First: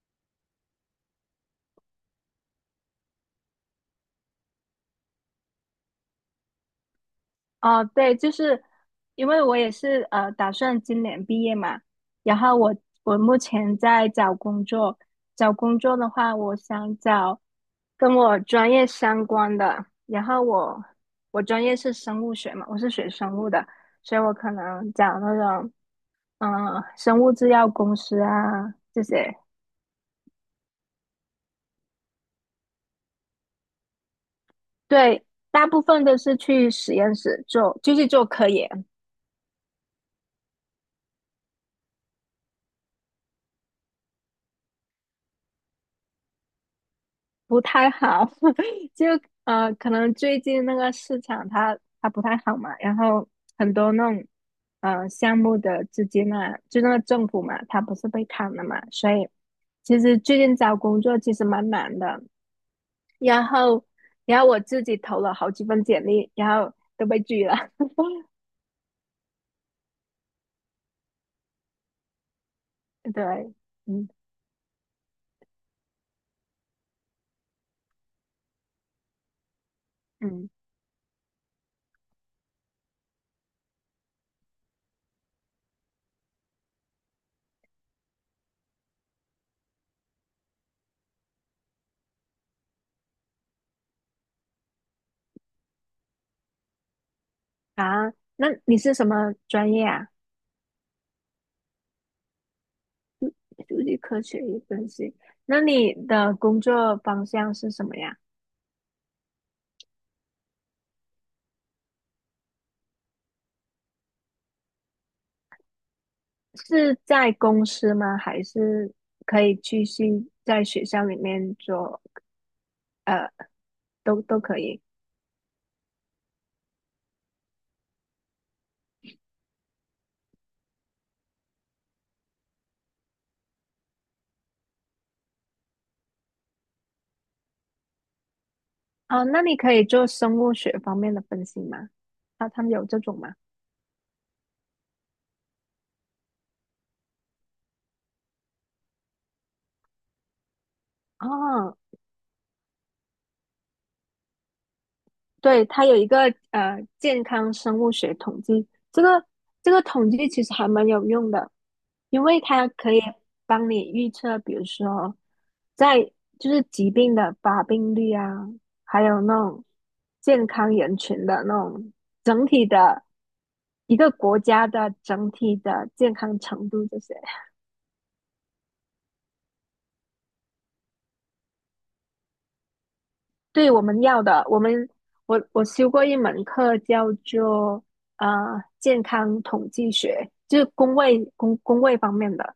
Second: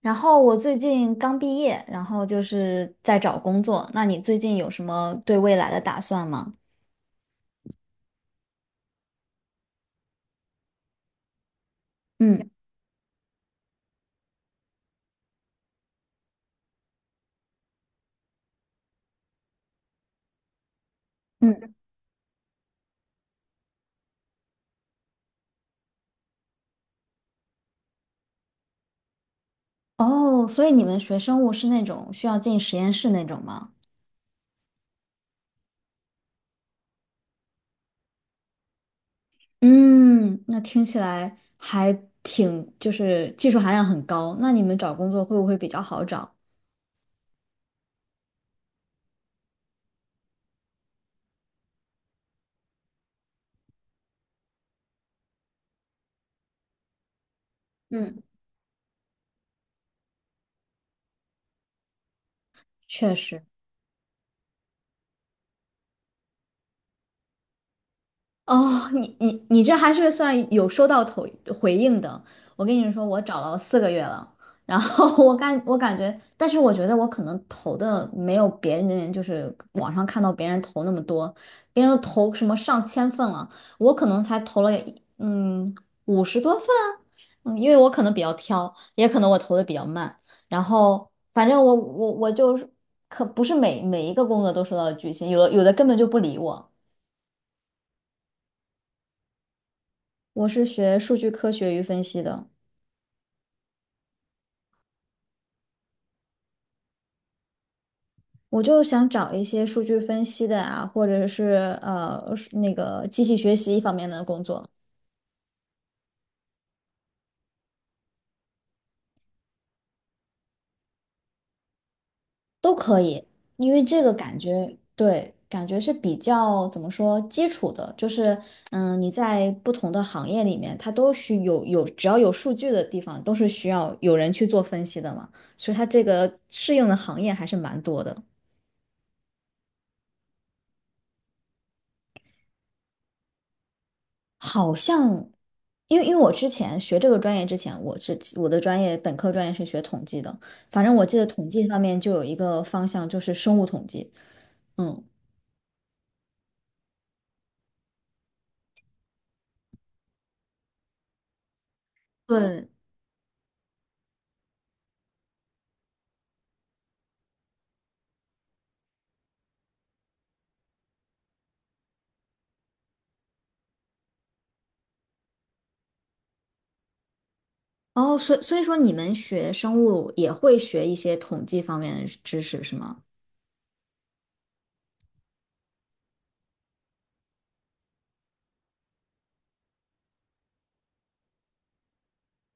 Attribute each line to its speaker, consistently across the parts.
Speaker 1: 然后我最近刚毕业，然后就是在找工作。那你最近有什么对未来的打算吗？
Speaker 2: 哦，对，就是因为我也是打算今年毕业嘛，然
Speaker 1: 嗯
Speaker 2: 后我目前在找工作，找工作的话，我想找跟我专业相关的，然后我专
Speaker 1: 嗯。
Speaker 2: 业是生物学嘛，我是学生物的，所以我可能找那种嗯、生物制药公司啊这些，
Speaker 1: 哦，所以你们学生物是那种需要进实验室那种吗？
Speaker 2: 对，大部分都是去实验室做，就是做科研。
Speaker 1: 嗯，那听起来还挺，就是技术含量很高。那你们找工作会不会比较好找？
Speaker 2: 不太好，就可能最近那个市场它不太好嘛，然后很多那种项目的资金啊，就那个政府嘛，它不是
Speaker 1: 嗯，
Speaker 2: 被砍了嘛，所以其实最近找工作其实蛮难的。
Speaker 1: 确实。
Speaker 2: 然后，然后我自己投了好几份简历，然后都被拒了。
Speaker 1: 哦，你这还是算有收到头回应的。我跟你说，我找
Speaker 2: 对，
Speaker 1: 了四个月
Speaker 2: 嗯
Speaker 1: 了，然后 我感觉，但是我觉得我可能投的没有别人，就是网上看到别
Speaker 2: 嗯
Speaker 1: 人投那么多，别人都投什么上千份了，我可能才投了50多份，嗯，因为我可能比较挑，也可能我投的比较慢，然后反正我就是可不是每一个工作都收到拒信，有的根本就不理我。
Speaker 2: 啊，那你是什么专业啊？
Speaker 1: 我是学数据科学与分析的。
Speaker 2: 数据科学与分析。那你的工作方向是什么呀？
Speaker 1: 我就想找一些数据分析的啊，或者是那个机器学习方面的工作
Speaker 2: 是在公司吗？还是可以继续在学校里面做？
Speaker 1: 都可以。
Speaker 2: 呃，
Speaker 1: 因为这个
Speaker 2: 都
Speaker 1: 感
Speaker 2: 都可
Speaker 1: 觉
Speaker 2: 以。
Speaker 1: 对，感觉是比较怎么说基础的，就是你在不同的行业里面，它都需有只要有数据的地方，都是需要有人去做分析的嘛，所以它这个适应的行业还是蛮多的。
Speaker 2: 哦，那你可以做生物学方面的分析吗？他们有这种吗？
Speaker 1: 好像，因为我之前学这个专业之前，我的本科专业是学统计的，反正我记得统计
Speaker 2: 哦，
Speaker 1: 方面就有一个方向就是生物统计。嗯，
Speaker 2: 对，它有一个健康生物学统计，这个统计其实还蛮有用的，因为它
Speaker 1: 对。
Speaker 2: 可以帮你预测，比如说在就是疾病的发病率啊，还有那种健康人群的那种整体的一个国家的整体的健康程度这些。
Speaker 1: 哦，所以说你们学生物也会学一些统计方面的知识是吗？
Speaker 2: 对，我们要的，我们我修过一门课叫做健康统计学，就是工位方面的，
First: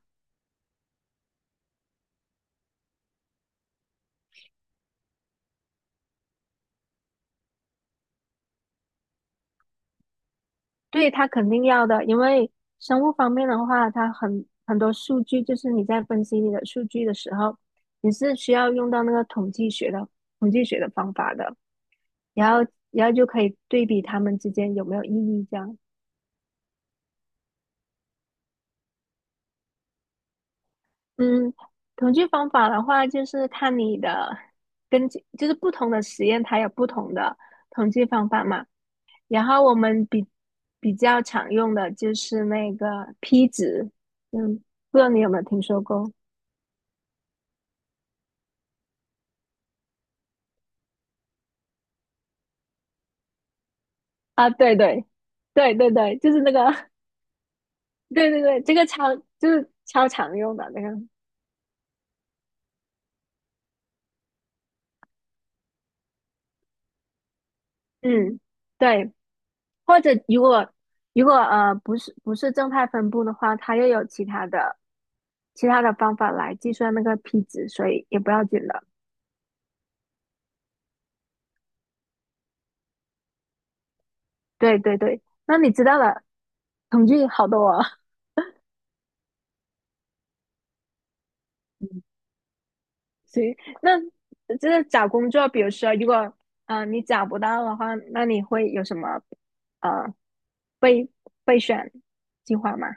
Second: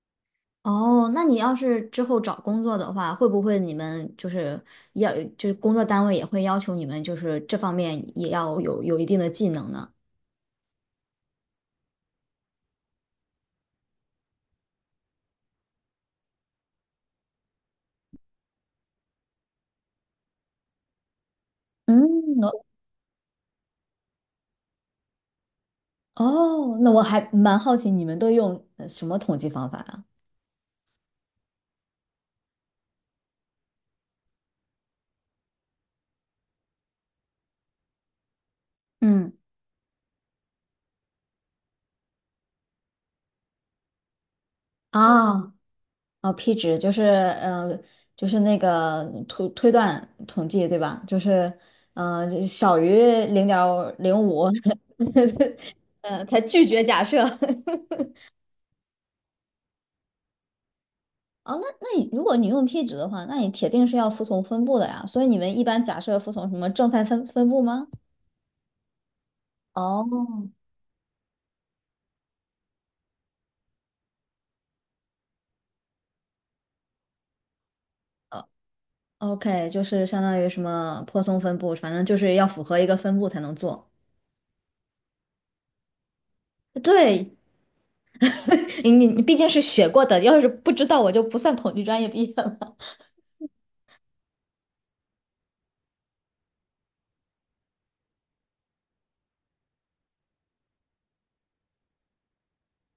Speaker 1: 哦，那你要是之后找工作的话，会不会你们就是要就是工作单位也会要求你们就是这方面也要有一定的技能呢？
Speaker 2: 对，他肯定要的，因为生物方面的话，它很多数据，就是你在分析你的数据的时候，你是需要用到那个统计学的方法的，
Speaker 1: 嗯。
Speaker 2: 然后就可以对比他们之间有没有意义这样。
Speaker 1: 哦，那我还蛮好奇你们都用什么统计方法啊？
Speaker 2: 嗯，统计方法的话，就是看你的根据，就是不同的实验它有不同的统计方法嘛。
Speaker 1: 嗯。
Speaker 2: 然后我们比较常用的就是那个 p 值，嗯，不知道你有没
Speaker 1: 啊。
Speaker 2: 有听说过
Speaker 1: 哦，P 值就是嗯，就是那个推断统计对吧？就小于0.05，
Speaker 2: 啊？对对对 对，就
Speaker 1: 才
Speaker 2: 是那个，
Speaker 1: 拒绝假设。
Speaker 2: 对对对，这个超就是超常用的那个，
Speaker 1: 哦，那如果你用 P 值的话，那你铁定是要服从分布的呀。所以你们一般假设服从什么正态分布吗？
Speaker 2: 嗯，对。或者
Speaker 1: 哦，
Speaker 2: 如果如果不是正态分布的话，它又有其他的。其他的方法来计算那个 p 值，所以也不
Speaker 1: 呃
Speaker 2: 要紧的。
Speaker 1: ，OK，就是相当于什么泊松分布，反正就是要符合一个分布才能做。
Speaker 2: 对对对，那你知道了，统计
Speaker 1: 对。
Speaker 2: 好多啊。
Speaker 1: 你毕竟是学过的，要是不知道我就不算统计 专
Speaker 2: 嗯
Speaker 1: 业毕业了。
Speaker 2: 行，那就是找工作，比如说，如果你找不到的话，那你会有什么呃备备选计划吗？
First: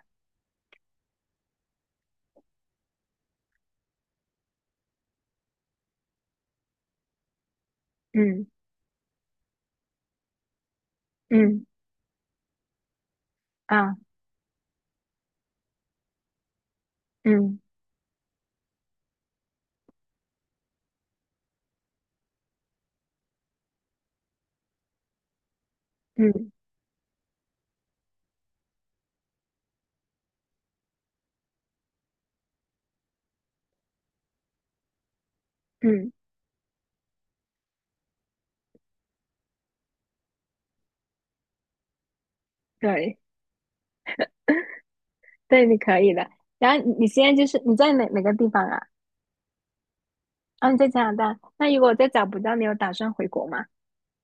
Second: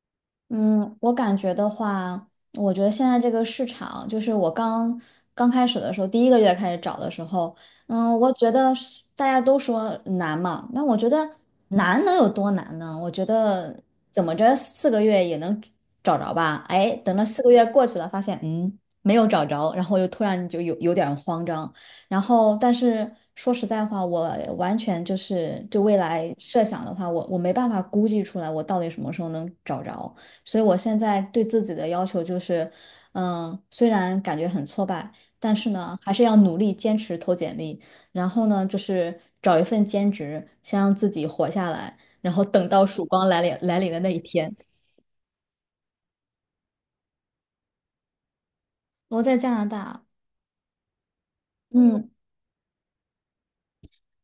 Speaker 1: 嗯，我感觉的话，我觉得现在这个市场，就是我刚刚开始的时候，第一个月开始找的时候，嗯，我
Speaker 2: 嗯
Speaker 1: 觉得是大家都说难嘛，那我觉得
Speaker 2: 嗯
Speaker 1: 难能有多难呢？我觉得
Speaker 2: 啊
Speaker 1: 怎么着四个月也能找着吧？哎，等到四个
Speaker 2: 嗯
Speaker 1: 月过去了，发现没有找着，然后又突然就有点儿慌张，然后但是说实在话，我完全就是对未来
Speaker 2: 嗯
Speaker 1: 设想的话，我没办法估计出来我到底什么时候能找着。所以我现在对自己的要求就是，嗯，虽然感觉很挫败，但是呢，
Speaker 2: 嗯，
Speaker 1: 还是要努力坚持投简历，然后呢，就是找一份兼职，先让自己活下来，然后等到曙
Speaker 2: 对
Speaker 1: 光来临的那一天。
Speaker 2: 对，你可以的。然后你现在就是你在哪个地方啊？
Speaker 1: 我在加拿大。
Speaker 2: 啊，你在加拿大。那如果
Speaker 1: 嗯。
Speaker 2: 再找不到，你有打算回国吗？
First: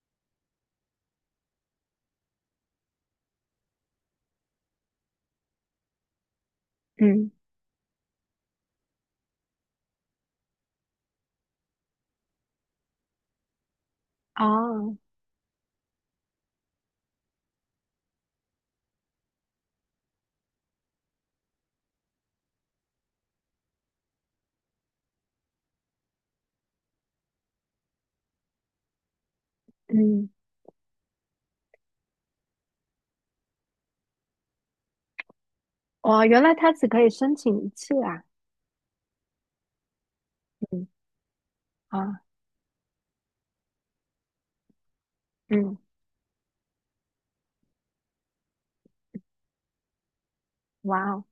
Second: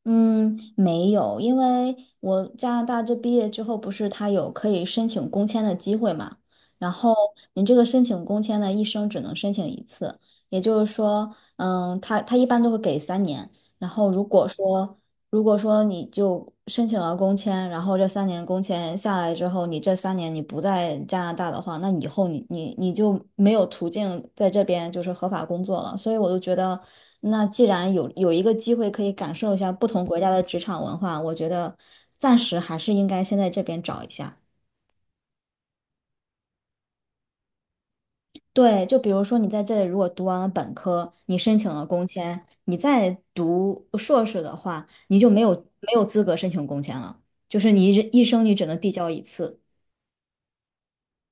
Speaker 1: 嗯，没有，因为我加拿大这毕业之后，不是他有可以申请工签的机会嘛？然后
Speaker 2: 嗯，
Speaker 1: 你这个申请工签呢，一生只能申请一次，也就是说，他一般都会给三年。然后如果说
Speaker 2: 哦，
Speaker 1: 如果说你就申请了工签，然后这三年工签下来之后，你这三年你不在加拿大的话，那以后你就没有途径在这边就是合法工作了。所以我就觉得，那既然有一个机会可以感受一下不同国家
Speaker 2: 嗯。
Speaker 1: 的职场文化，我觉得暂时还是应该先在这边找一下。
Speaker 2: 哦，原来他只可以申请一次啊！
Speaker 1: 对，就比如说你在这里如果读完了本
Speaker 2: 嗯，
Speaker 1: 科，你申请了工
Speaker 2: 啊，
Speaker 1: 签，你再读硕士的话，你就没有
Speaker 2: 嗯，
Speaker 1: 没有资格申请工签了，就是你一生你只能递交一次。
Speaker 2: 哇哦。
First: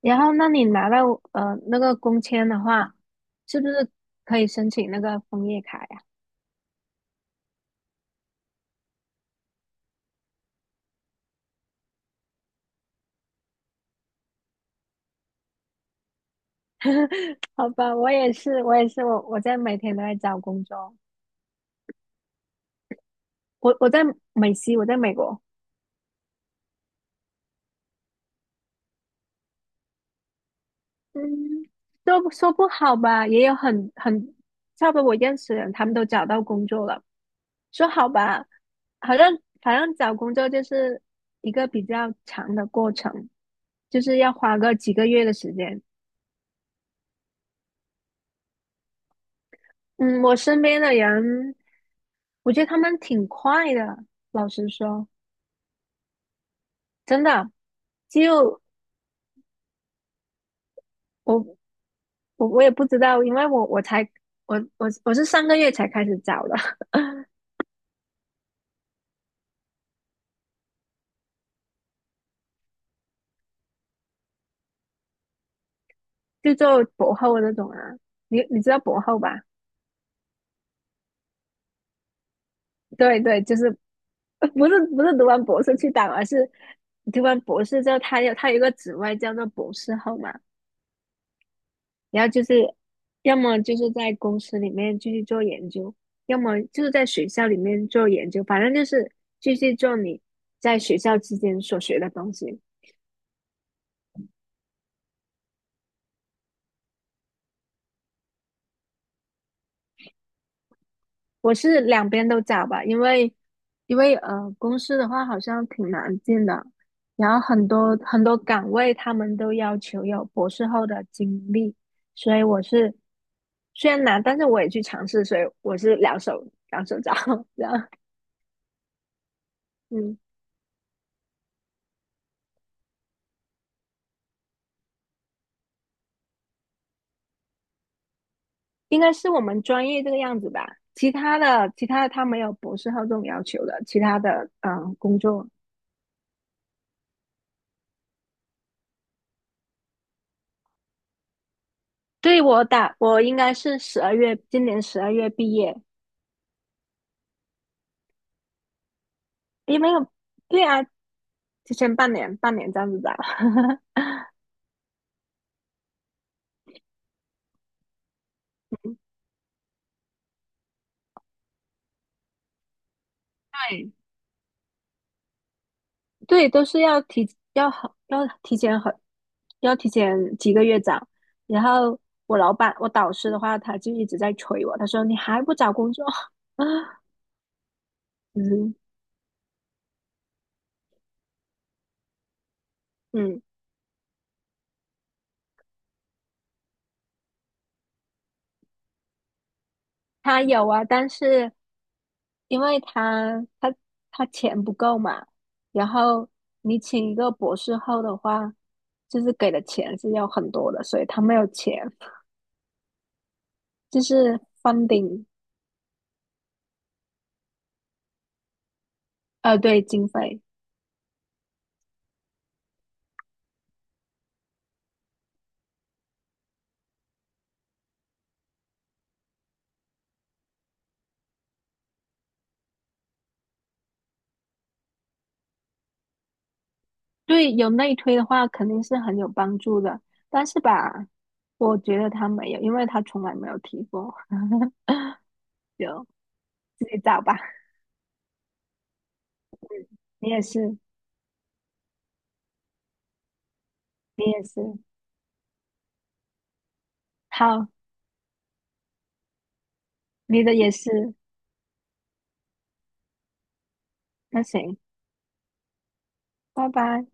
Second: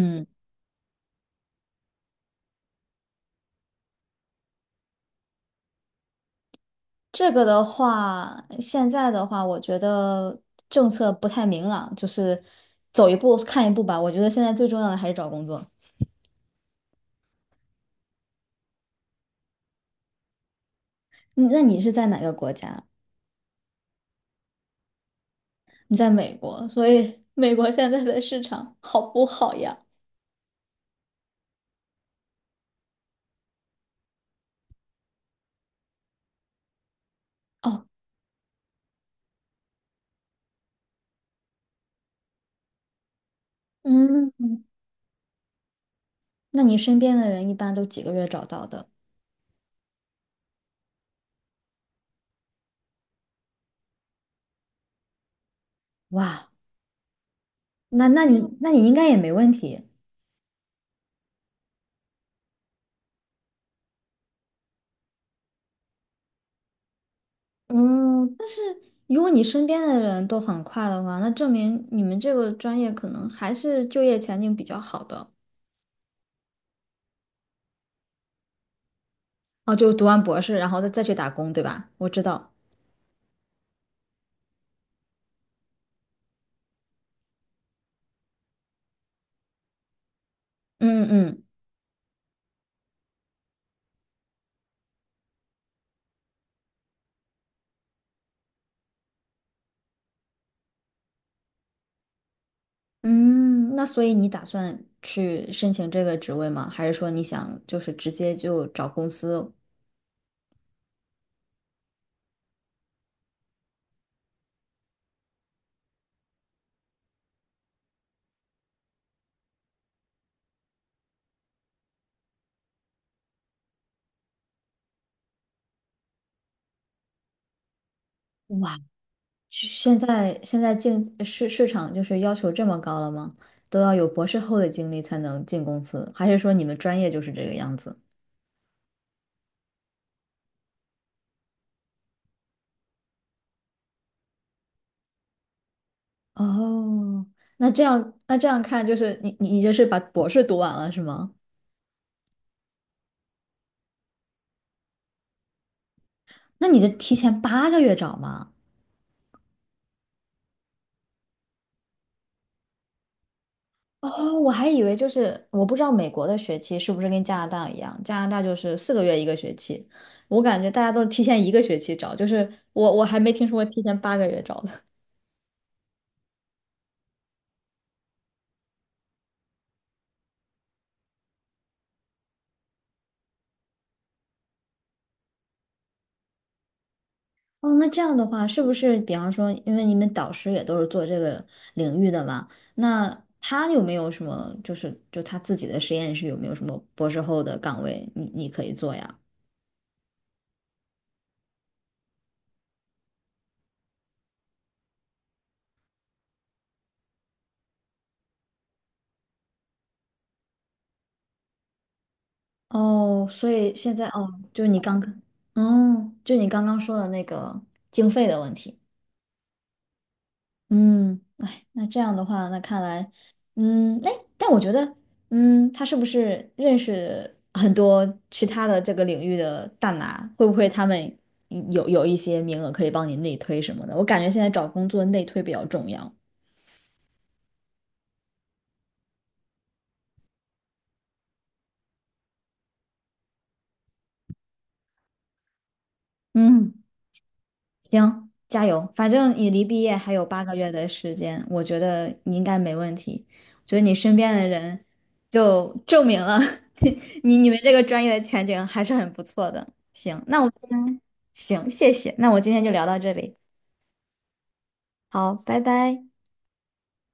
Speaker 2: 然后，那你拿到那个工签的话，是不是可以申请那个枫叶卡呀？
Speaker 1: 这个的话，现在的话，我觉得政策不太明朗，就是走一步看一步吧。我觉得现在最重要的还是找工作。
Speaker 2: 好吧，我也是，我也是，我在每天都在找工作，
Speaker 1: 嗯，那你是在哪个国家？
Speaker 2: 我在美西，我在美国，
Speaker 1: 你在美国，所以美国现在的市场好不好呀？
Speaker 2: 嗯，说不好吧，也有差不多我认识的人，他们都找到工作了，
Speaker 1: 哦。
Speaker 2: 说好吧，好像好像找工作就是一个比较长的过程，就是
Speaker 1: 嗯，
Speaker 2: 要花个几个月的时间。
Speaker 1: 那你身边的人一般都几个月找到的？
Speaker 2: 嗯，我身边的人，我觉得他们挺快的，老实说，
Speaker 1: 哇，
Speaker 2: 真的。
Speaker 1: 那那你
Speaker 2: 就
Speaker 1: 那你应该也没问题。
Speaker 2: 我我也不知道，因为我是上个月才开始找的，
Speaker 1: 嗯，如果你身边的人都很快的话，那证明你们这个专业可能还是就业前景比较好的。
Speaker 2: 就做博后那种啊。你知道博后吧？
Speaker 1: 哦，就读完博士，然后再去打工，对吧？我知道。
Speaker 2: 对对，就是 不是读完博士去打，而是你读完博士之后，他有一个职位叫做博士后嘛，
Speaker 1: 嗯嗯
Speaker 2: 然后就是要么就是在公司里面继续做研究，要么就是在学校里面做研究，反正就是继续做你在学校期间所学的东西。
Speaker 1: 嗯，那所以你打算去申请这个职位吗？还是说你想就是直接就找公司？
Speaker 2: 我是两边都找吧，因为公司的话好像挺难进的，然后很多岗位他们都要求有博士后的经历，所以我是虽然难，但是我也去尝试，所以我是两手找 这样
Speaker 1: 哇。现
Speaker 2: 嗯，
Speaker 1: 在现在市场就是要求这么高了吗？都要有博士后的经历才能进公司，还是说你们专业就是这个样子？
Speaker 2: 应该是我们专业这个样子吧，其他的他没有博士后这种要求的，其他的工作，
Speaker 1: 哦，那这样看，就是你这是把博士读完了是吗？
Speaker 2: 我应该是十二月今年十二月毕业，
Speaker 1: 那你就提前八个月找吗？
Speaker 2: 也没有。对啊，提前半年，半年这样子打。
Speaker 1: 哦，我还以为就是我不知道美国的学期是不是跟加拿大一样，加拿大就是四个 月一个学期，我感觉大家都是提前一个学期找，就是我还没听说过提
Speaker 2: 对，
Speaker 1: 前八个月找的。
Speaker 2: 对，都是要提要好要提前很要提前几个月找。然后我老板我导师的话，他就一直在催我，他说你还不找工作？
Speaker 1: 哦，那这样的话，是不
Speaker 2: 嗯
Speaker 1: 是比方说，因为你们导师也都是做这个领域的嘛，那
Speaker 2: 嗯，
Speaker 1: 他有没有什么，就他自己的实验室有没有什么博士后的岗位你可以做呀？
Speaker 2: 他有啊，但是因为他钱不够嘛，然后你请一个博士后的话，就是给的钱是要很多的，所以他没有钱，
Speaker 1: 哦，所以现
Speaker 2: 就
Speaker 1: 在哦，
Speaker 2: 是
Speaker 1: 就是你刚刚，
Speaker 2: funding,
Speaker 1: 哦，就你刚刚说的那个经费的问题。
Speaker 2: 呃，对，经费。
Speaker 1: 嗯，哎，那这样的话，那看来，哎，但我觉得，他是不是认识很多其他的这个领域的大拿？会不会他们有一些名额可以帮你内推什么的？我感觉现在找工作内推比较重要。
Speaker 2: 对，有内推的话肯定是很有帮助的，但是吧，我觉得他没有，因为他从来没有提过，就
Speaker 1: 嗯。
Speaker 2: 自己找吧。
Speaker 1: 行，加油！反正你离毕业还有
Speaker 2: 你也
Speaker 1: 八个月
Speaker 2: 是，
Speaker 1: 的时间，我觉得你应该没问题。我觉得你身
Speaker 2: 你
Speaker 1: 边
Speaker 2: 也
Speaker 1: 的
Speaker 2: 是，
Speaker 1: 人就证明了 你们
Speaker 2: 好，
Speaker 1: 这个专业的前景还是很不错的。行，那
Speaker 2: 你
Speaker 1: 我们
Speaker 2: 的
Speaker 1: 今
Speaker 2: 也
Speaker 1: 天
Speaker 2: 是，
Speaker 1: 行，谢谢。那我今天就聊到这里，
Speaker 2: 那行，
Speaker 1: 好，拜拜。
Speaker 2: 拜拜。